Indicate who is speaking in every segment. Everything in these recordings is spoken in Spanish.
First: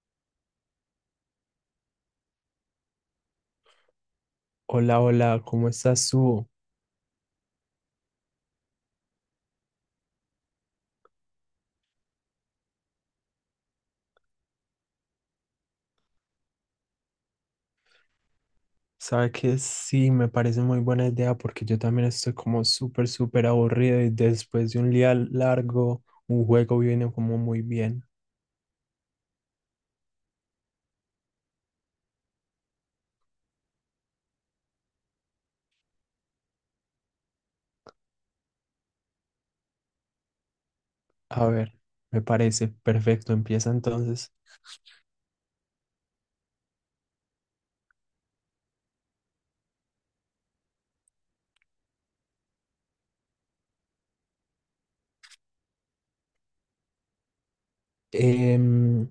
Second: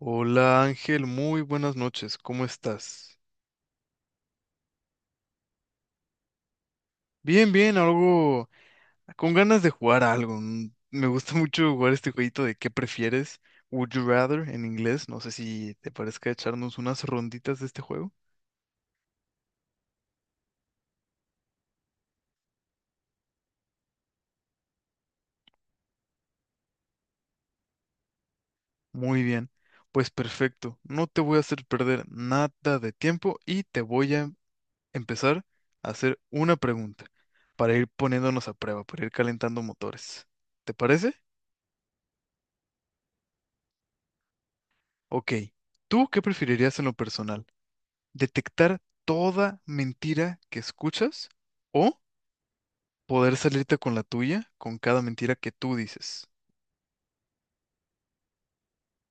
Speaker 1: Hola Ángel, muy buenas noches, ¿cómo estás?
Speaker 2: Hola, hola, ¿cómo estás tú?
Speaker 1: Bien, bien, algo con ganas de jugar a algo. Me gusta mucho jugar este jueguito de ¿qué prefieres? Would you rather en inglés. No sé si te parezca echarnos unas ronditas de este juego.
Speaker 2: Sabe que sí, me parece muy buena idea porque yo también estoy como súper, súper aburrido y después de un día largo, un juego viene como muy bien.
Speaker 1: Muy bien, pues perfecto. No te voy a hacer perder nada de tiempo y te voy a empezar a hacer una pregunta para ir poniéndonos a prueba, para ir calentando motores. ¿Te parece?
Speaker 2: A ver, me parece perfecto, empieza entonces.
Speaker 1: Ok. ¿Tú qué preferirías en lo personal? ¿Detectar toda mentira que escuchas o poder salirte con la tuya con cada mentira que tú dices?
Speaker 2: Em,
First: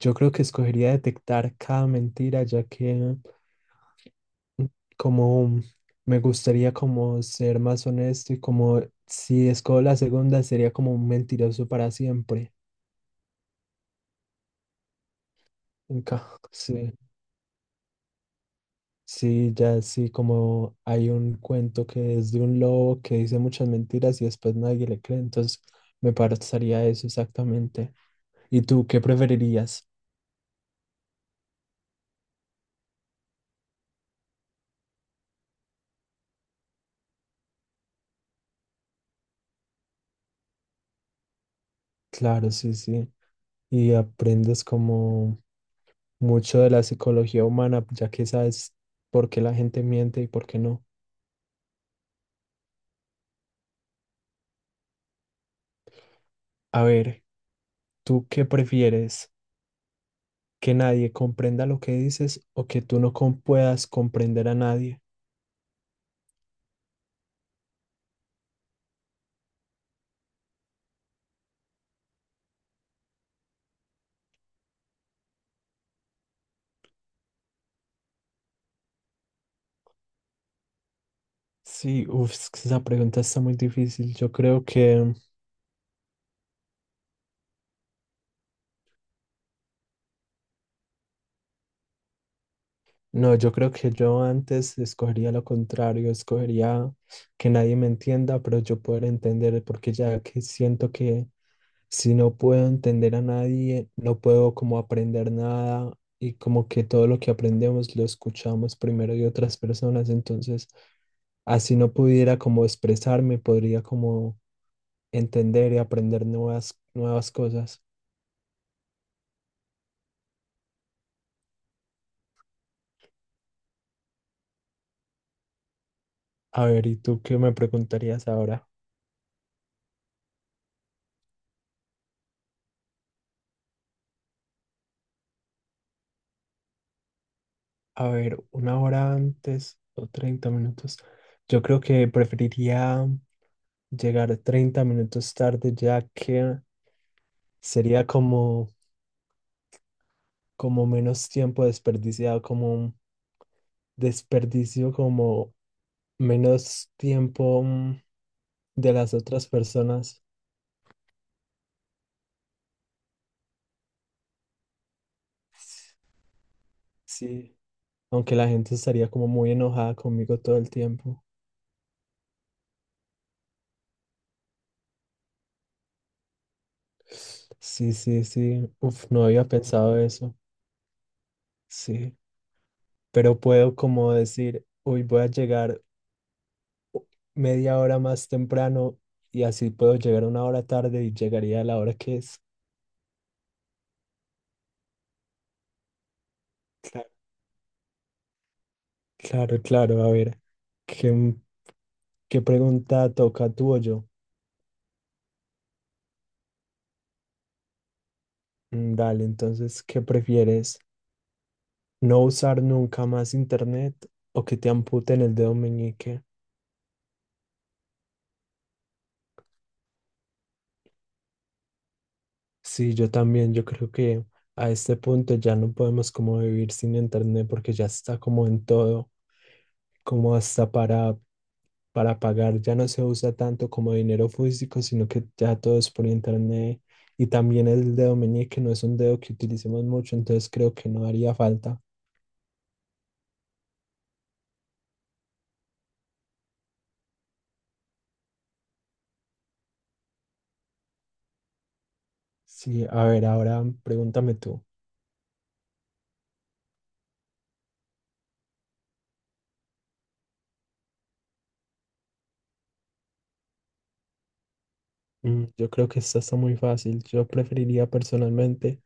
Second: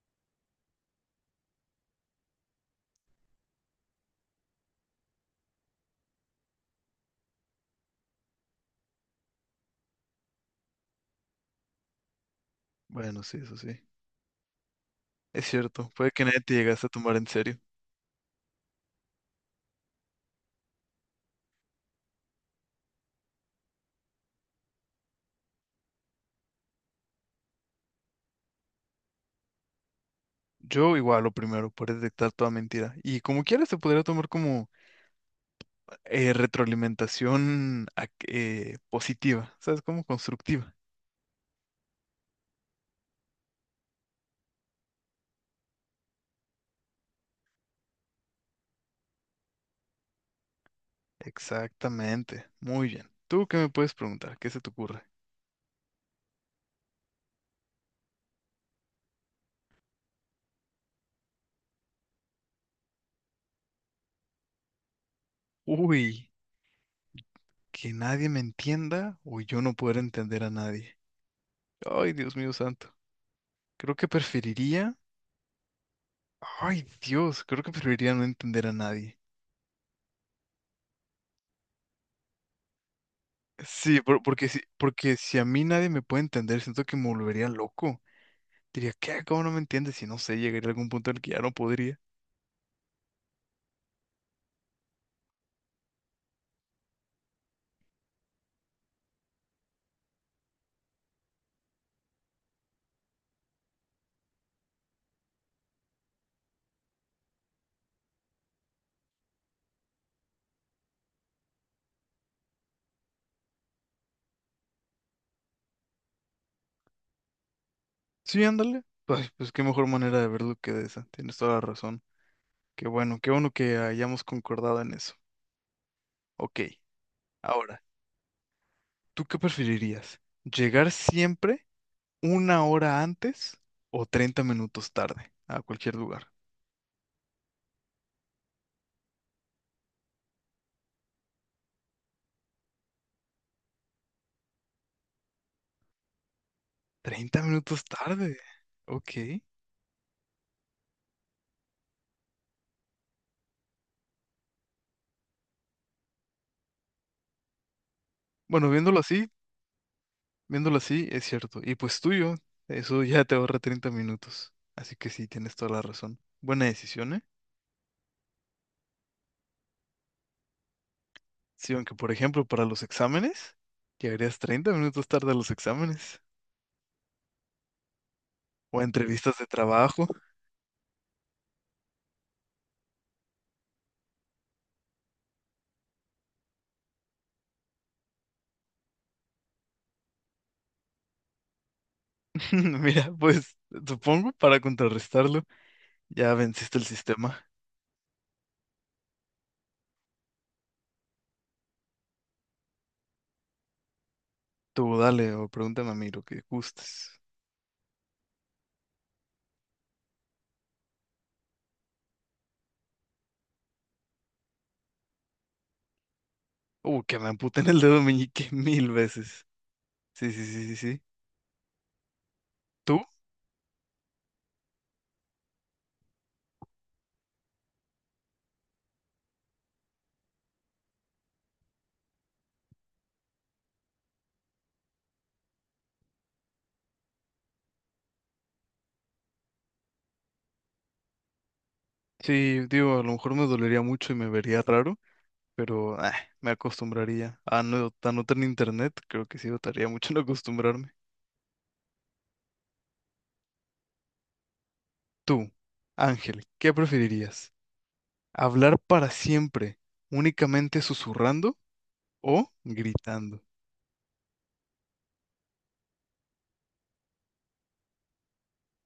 Speaker 2: yo creo que escogería detectar cada mentira ya que como me gustaría como ser más honesto y como si escojo la segunda sería como un mentiroso para siempre.
Speaker 1: Bueno, sí, eso sí. Es cierto, puede
Speaker 2: Nunca,
Speaker 1: que nadie te llegase a
Speaker 2: sí.
Speaker 1: tomar en serio.
Speaker 2: Sí, ya sí, como hay un cuento que es de un lobo que dice muchas mentiras y después nadie le cree, entonces me parecería eso exactamente. ¿Y tú qué preferirías?
Speaker 1: Yo igual lo primero, por detectar toda mentira. Y como quieras, se podría tomar como retroalimentación positiva, ¿sabes? Como constructiva.
Speaker 2: Claro, sí, sí. Y aprendes como mucho de la psicología humana, ya que sabes por qué la gente miente y por qué no.
Speaker 1: Exactamente, muy bien. ¿Tú qué me puedes preguntar? ¿Qué se te ocurre?
Speaker 2: A ver, ¿tú qué prefieres? ¿Que nadie comprenda lo que dices o que tú no com- puedas comprender a nadie?
Speaker 1: Uy, que nadie me entienda o yo no poder entender a nadie. Ay, Dios mío santo. Creo que preferiría. Ay, Dios, creo que preferiría no entender a nadie.
Speaker 2: Sí, uff, esa pregunta está muy
Speaker 1: Sí,
Speaker 2: difícil.
Speaker 1: por-
Speaker 2: Yo
Speaker 1: porque si,
Speaker 2: creo que...
Speaker 1: porque si a mí nadie me puede entender, siento que me volvería loco. Diría, ¿qué? ¿Cómo no me entiendes? Y no sé, llegaría a algún punto en el que ya no podría.
Speaker 2: No, yo creo que yo antes escogería lo contrario, escogería que nadie me entienda, pero yo poder entender, porque ya que siento que si no puedo entender a nadie, no puedo como aprender nada y como que todo lo que aprendemos lo escuchamos primero de otras personas, entonces así no pudiera como expresarme, podría como entender y aprender nuevas cosas.
Speaker 1: Sí, ándale. Pues, pues qué mejor manera de verlo que de esa. Tienes toda la razón. Qué bueno que hayamos concordado en eso. Ok,
Speaker 2: A ver, ¿y tú qué me
Speaker 1: ahora,
Speaker 2: preguntarías ahora?
Speaker 1: ¿tú qué preferirías? ¿Llegar siempre una hora antes o 30 minutos tarde a cualquier lugar?
Speaker 2: A ver, una hora antes o 30 minutos. Yo creo que preferiría llegar 30 minutos tarde, ya que
Speaker 1: Treinta minutos
Speaker 2: sería
Speaker 1: tarde.
Speaker 2: como,
Speaker 1: Ok.
Speaker 2: como menos tiempo desperdiciado, como un desperdicio, como menos tiempo
Speaker 1: Bueno,
Speaker 2: de
Speaker 1: viéndolo
Speaker 2: las
Speaker 1: así,
Speaker 2: otras personas.
Speaker 1: viéndolo así, es cierto. Y pues tuyo, eso ya te ahorra 30 minutos. Así que sí, tienes toda la razón. Buena decisión, ¿eh?
Speaker 2: Sí, aunque la gente estaría como muy enojada conmigo todo el tiempo.
Speaker 1: Sí, aunque por ejemplo, para los exámenes, llegarías 30 minutos tarde a los exámenes
Speaker 2: Sí, sí, sí.
Speaker 1: o a
Speaker 2: Uf, no
Speaker 1: entrevistas de
Speaker 2: había pensado
Speaker 1: trabajo.
Speaker 2: eso. Sí, pero puedo como decir, hoy voy a llegar media hora más temprano y así puedo llegar una hora tarde y llegaría a la hora que es.
Speaker 1: Mira, pues supongo para contrarrestarlo. Ya venciste el
Speaker 2: Claro,
Speaker 1: sistema.
Speaker 2: claro, claro. A ver, ¿qué, ¿qué pregunta toca tú o yo?
Speaker 1: Tú dale o pregúntame a mí lo que gustes.
Speaker 2: Mm, dale, entonces, ¿qué prefieres? ¿No usar nunca más internet o que te amputen el dedo meñique?
Speaker 1: Que me amputen el dedo meñique mil veces. Sí, sí, sí, sí, sí.
Speaker 2: Sí,
Speaker 1: ¿Tú?
Speaker 2: yo también, yo creo que a este punto ya no podemos como vivir sin internet porque ya está como en todo, como hasta para pagar ya no se usa tanto como dinero físico, sino que ya todo es por internet y también el dedo meñique no es un dedo que utilicemos mucho, entonces creo que no haría falta.
Speaker 1: Sí, digo, a lo mejor me dolería mucho y me vería raro, pero ah, me acostumbraría. A no tener internet, creo que sí dotaría mucho en acostumbrarme.
Speaker 2: Sí, a ver, ahora pregúntame tú.
Speaker 1: Tú, Ángel, ¿qué preferirías? ¿Hablar para siempre únicamente susurrando o gritando?
Speaker 2: Mm, yo creo que esta está muy fácil. Yo preferiría personalmente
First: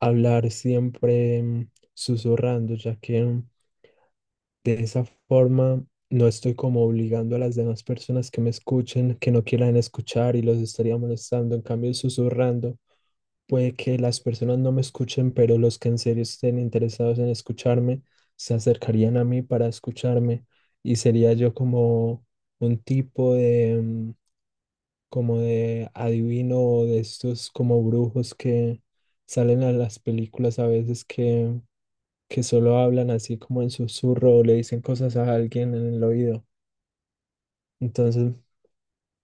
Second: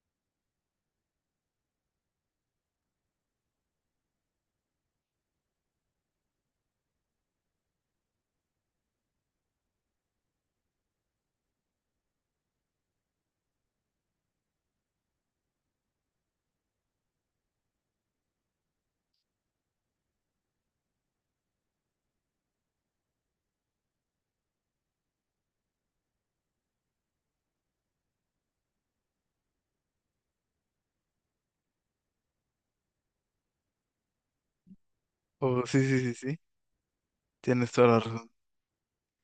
Speaker 2: hablar siempre susurrando, ya que de esa forma, no estoy como obligando a las demás personas que me escuchen, que no quieran escuchar y los estaría molestando. En cambio, susurrando, puede que las personas no me escuchen, pero los que en serio estén interesados en escucharme se acercarían a mí para escucharme y sería yo como un tipo de, como de adivino o de estos como brujos que salen a las películas a veces que solo hablan así como en susurro o le dicen cosas a
Speaker 1: Oh,
Speaker 2: alguien
Speaker 1: sí,
Speaker 2: en
Speaker 1: sí,
Speaker 2: el
Speaker 1: sí, sí.
Speaker 2: oído.
Speaker 1: Tienes toda la razón.
Speaker 2: Entonces,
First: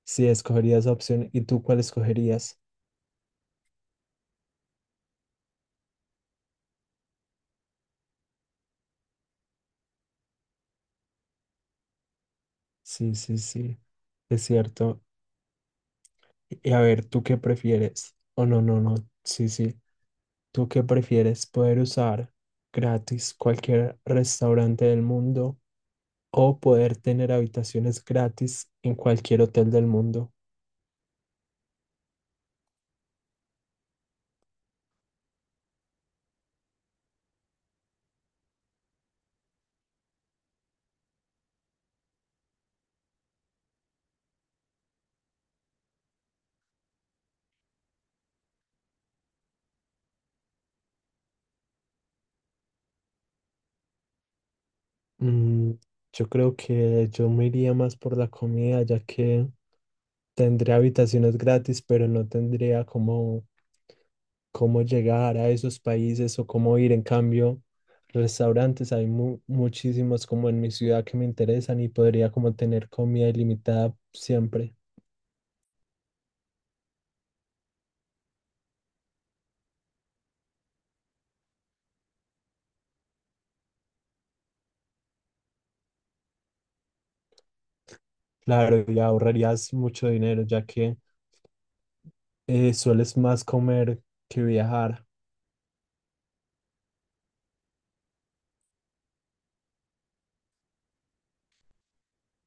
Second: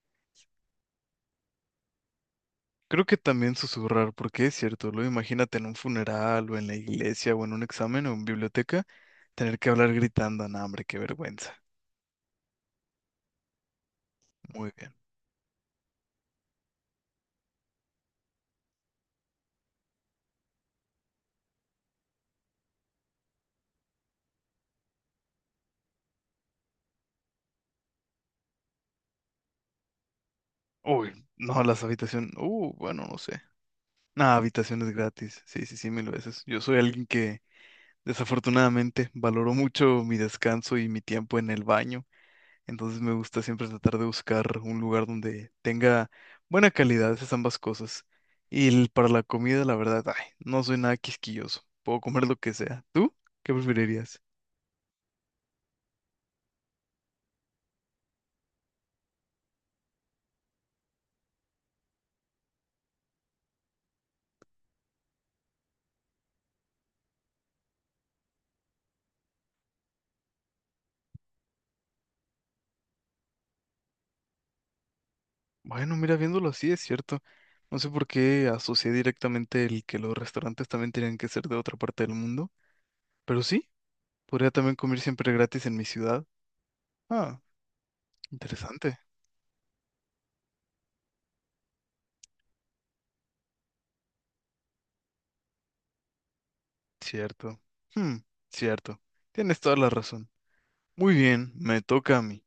Speaker 2: sí, escogería esa opción. ¿Y tú cuál escogerías?
Speaker 1: Creo que también susurrar, porque es cierto, luego imagínate en un funeral o en la iglesia o en un examen o en biblioteca, tener que hablar gritando, no, hombre, qué vergüenza.
Speaker 2: Sí, sí, sí, es
Speaker 1: Muy bien.
Speaker 2: cierto. Y a ver, ¿tú qué prefieres? Oh, no, no, no, sí, sí. ¿Tú qué prefieres? ¿Poder usar gratis cualquier restaurante del mundo o poder tener habitaciones gratis en cualquier hotel del mundo?
Speaker 1: Uy, no, las habitaciones, bueno, no sé. Nah, habitaciones gratis, sí, sí, sí, mil veces. Yo soy alguien que desafortunadamente valoró mucho mi descanso y mi tiempo en el baño. Entonces me gusta siempre tratar de buscar un lugar donde tenga buena calidad, esas ambas cosas. Y el- para la comida, la verdad, ay, no soy nada quisquilloso. Puedo comer lo que sea. ¿Tú? ¿Qué preferirías?
Speaker 2: Mm, yo creo que yo me iría más por la comida, ya que tendría habitaciones gratis, pero no tendría cómo llegar a esos países o cómo ir. En cambio, restaurantes hay muchísimos como en mi ciudad que me interesan y podría como tener comida ilimitada siempre.
Speaker 1: Bueno, mira, viéndolo así, es cierto. No sé por qué asocié directamente el que los restaurantes también tenían que ser de otra parte del mundo. Pero sí, podría también comer siempre gratis en mi ciudad. Ah,
Speaker 2: Claro,
Speaker 1: interesante.
Speaker 2: y ahorrarías mucho dinero ya que sueles más comer que viajar.
Speaker 1: Cierto. Hmm, cierto. Tienes toda la razón. Muy bien, me toca a mí.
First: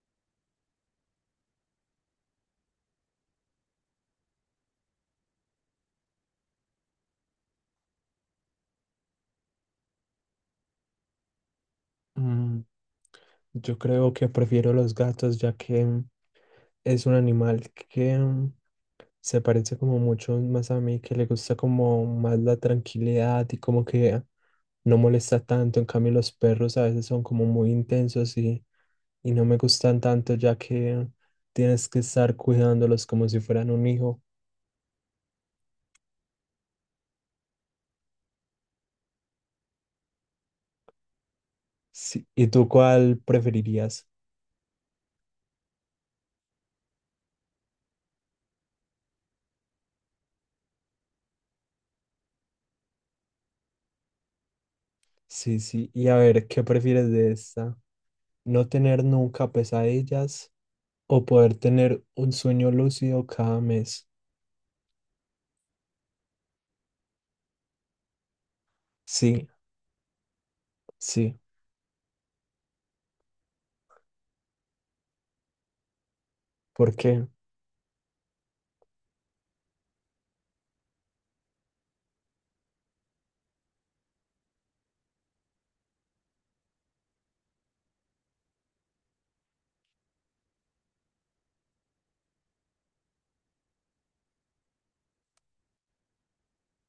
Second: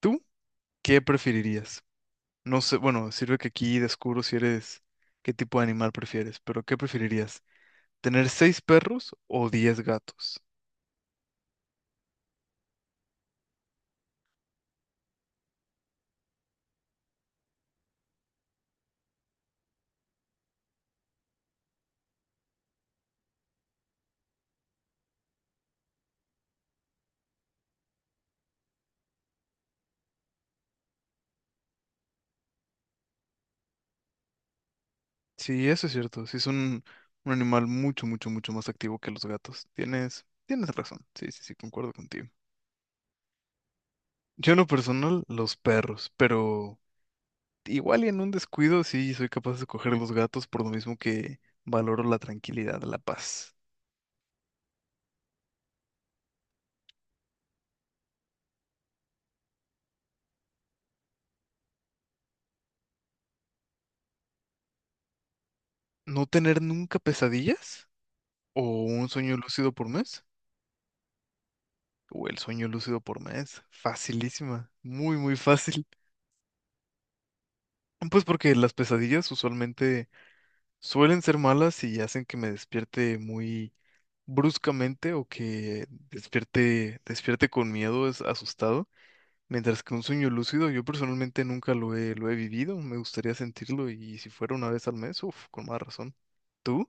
Speaker 1: ¿Tú? ¿Qué preferirías? No sé, bueno, sirve que aquí descubro si eres, qué tipo de animal prefieres, pero ¿qué preferirías? ¿Tener seis perros o 10 gatos?
Speaker 2: Mm, yo creo que prefiero los gatos ya que es un animal que se parece como mucho más a mí, que le gusta como más la tranquilidad y como que no molesta tanto. En cambio, los perros a veces son como muy intensos y no me gustan tanto ya que tienes que estar cuidándolos como si fueran un hijo.
Speaker 1: Sí, eso es cierto. Sí, es un animal mucho, mucho, mucho más activo que los gatos. Tienes razón. Sí, sí, sí, concuerdo
Speaker 2: Sí.
Speaker 1: contigo.
Speaker 2: ¿Y tú cuál preferirías?
Speaker 1: Yo en lo personal, los perros, pero igual y en un descuido sí soy capaz de coger los gatos por lo mismo que valoro la tranquilidad, la paz.
Speaker 2: Sí, sí. Y a ver, ¿qué prefieres de esta? ¿No tener nunca pesadillas o poder tener un sueño lúcido cada mes?
Speaker 1: ¿No tener nunca pesadillas? ¿O un sueño
Speaker 2: Sí,
Speaker 1: lúcido por mes?
Speaker 2: sí.
Speaker 1: O el sueño lúcido por mes. Facilísima. Muy, muy fácil.
Speaker 2: ¿Por qué?
Speaker 1: Pues porque las pesadillas usualmente suelen ser malas y hacen que me despierte muy bruscamente o que despierte con miedo, es asustado. Mientras que un sueño lúcido, yo personalmente nunca lo he vivido. Me gustaría sentirlo y si fuera una vez al mes, uff, con más razón. ¿Tú?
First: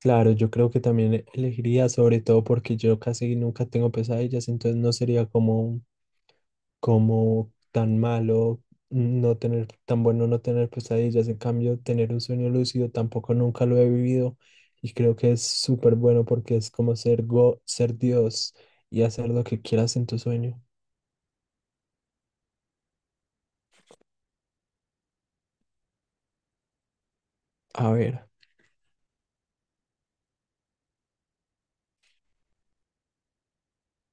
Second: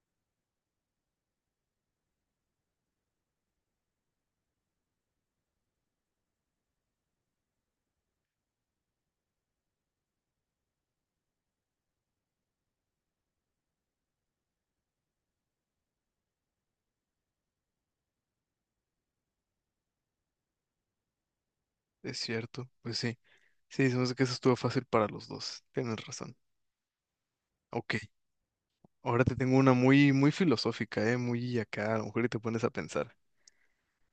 Speaker 2: Claro, yo creo que también elegiría, sobre todo porque yo casi nunca tengo pesadillas, entonces no sería como tan malo no tener, tan bueno no tener pesadillas. En cambio, tener un sueño lúcido tampoco nunca lo he vivido y creo que es súper bueno porque es como ser go, ser Dios y hacer lo que quieras en tu sueño.
Speaker 1: Es cierto, pues sí. Sí, se me hace que eso estuvo fácil para los dos. Tienes razón.
Speaker 2: A
Speaker 1: Ok.
Speaker 2: ver,
Speaker 1: Ahora te tengo una muy, muy filosófica, ¿eh? Muy acá, a lo mejor y te pones a pensar.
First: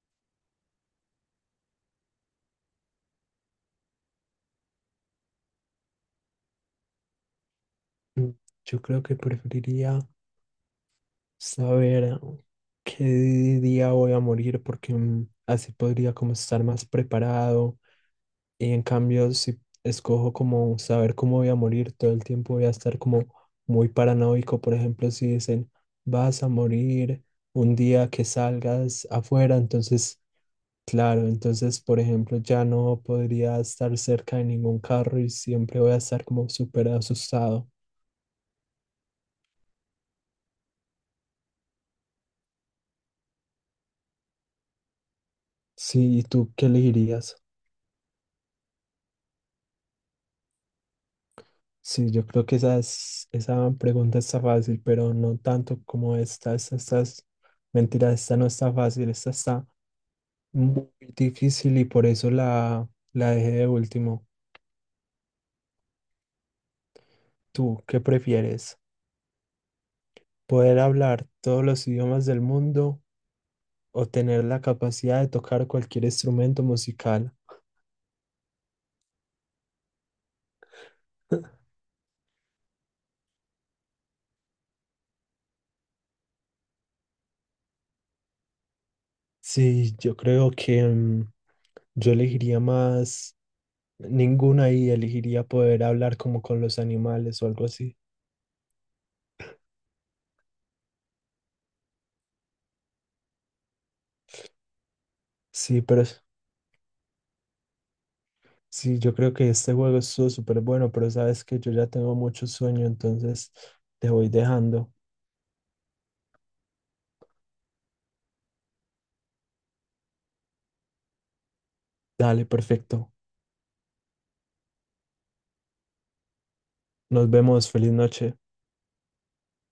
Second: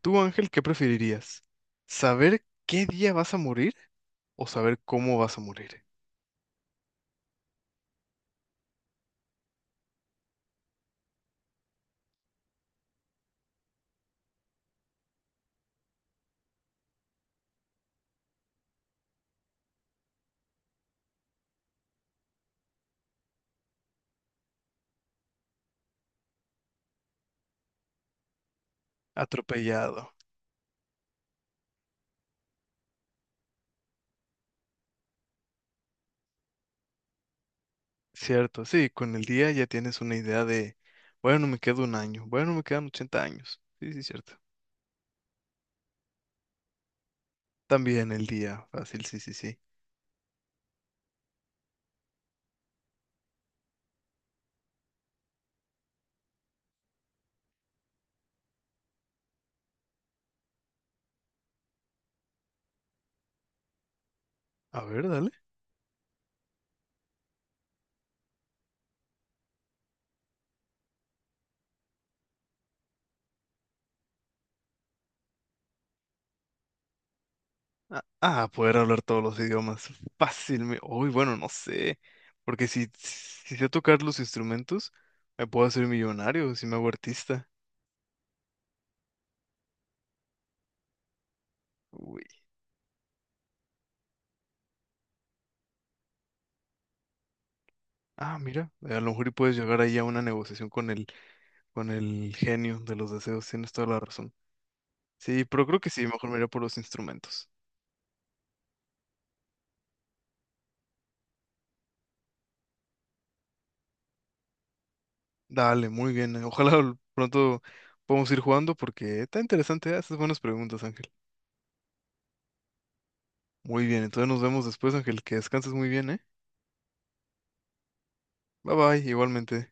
Speaker 1: Tú, Ángel, ¿qué preferirías? ¿Saber qué día vas a morir o saber cómo vas a morir?
Speaker 2: yo creo que preferiría saber qué día voy a morir porque así podría como estar más preparado. Y en cambio, si escojo como saber cómo voy a morir, todo el tiempo voy a estar como muy paranoico. Por ejemplo, si dicen, vas a morir un día que salgas afuera,
Speaker 1: Atropellado.
Speaker 2: entonces, claro, entonces, por ejemplo, ya no podría estar cerca de ningún carro y siempre voy a estar como súper asustado.
Speaker 1: Cierto, sí, con el día ya tienes una idea de, bueno, me quedo un año, bueno, me quedan 80 años. Sí, sí, cierto.
Speaker 2: Sí, ¿y tú qué elegirías?
Speaker 1: También el día, fácil, sí, sí, sí.
Speaker 2: Sí, yo creo que esa, esa pregunta está fácil, pero no tanto como esta. Esta mentira, esta no está fácil, esta está muy difícil y por eso la dejé de último.
Speaker 1: A ver, dale.
Speaker 2: ¿Tú qué prefieres? ¿Poder hablar todos los idiomas del mundo o tener la capacidad de tocar cualquier instrumento musical?
Speaker 1: Ah, ah, poder hablar todos los idiomas. Fácilmente. Uy, bueno, no sé. Porque si sé tocar los instrumentos, me puedo hacer millonario si me hago artista.
Speaker 2: Sí, yo creo que yo
Speaker 1: Uy.
Speaker 2: elegiría más ninguna y elegiría poder hablar como con los animales o algo así.
Speaker 1: Ah, mira. A lo mejor y puedes llegar ahí a una negociación con el genio de los deseos. Tienes toda la razón. Sí, pero creo
Speaker 2: Sí,
Speaker 1: que
Speaker 2: pero
Speaker 1: sí, mejor me iré por los instrumentos.
Speaker 2: sí, yo creo que este juego estuvo súper bueno, pero sabes que yo ya tengo mucho sueño, entonces te voy dejando.
Speaker 1: Dale, muy bien. Ojalá pronto podamos ir jugando porque está interesante. ¿Eh? Haces buenas preguntas, Ángel.
Speaker 2: Dale, perfecto.
Speaker 1: Muy bien, entonces nos vemos después, Ángel. Que descanses muy bien, ¿eh?
Speaker 2: Nos vemos, feliz noche.
Speaker 1: Bye bye, igualmente.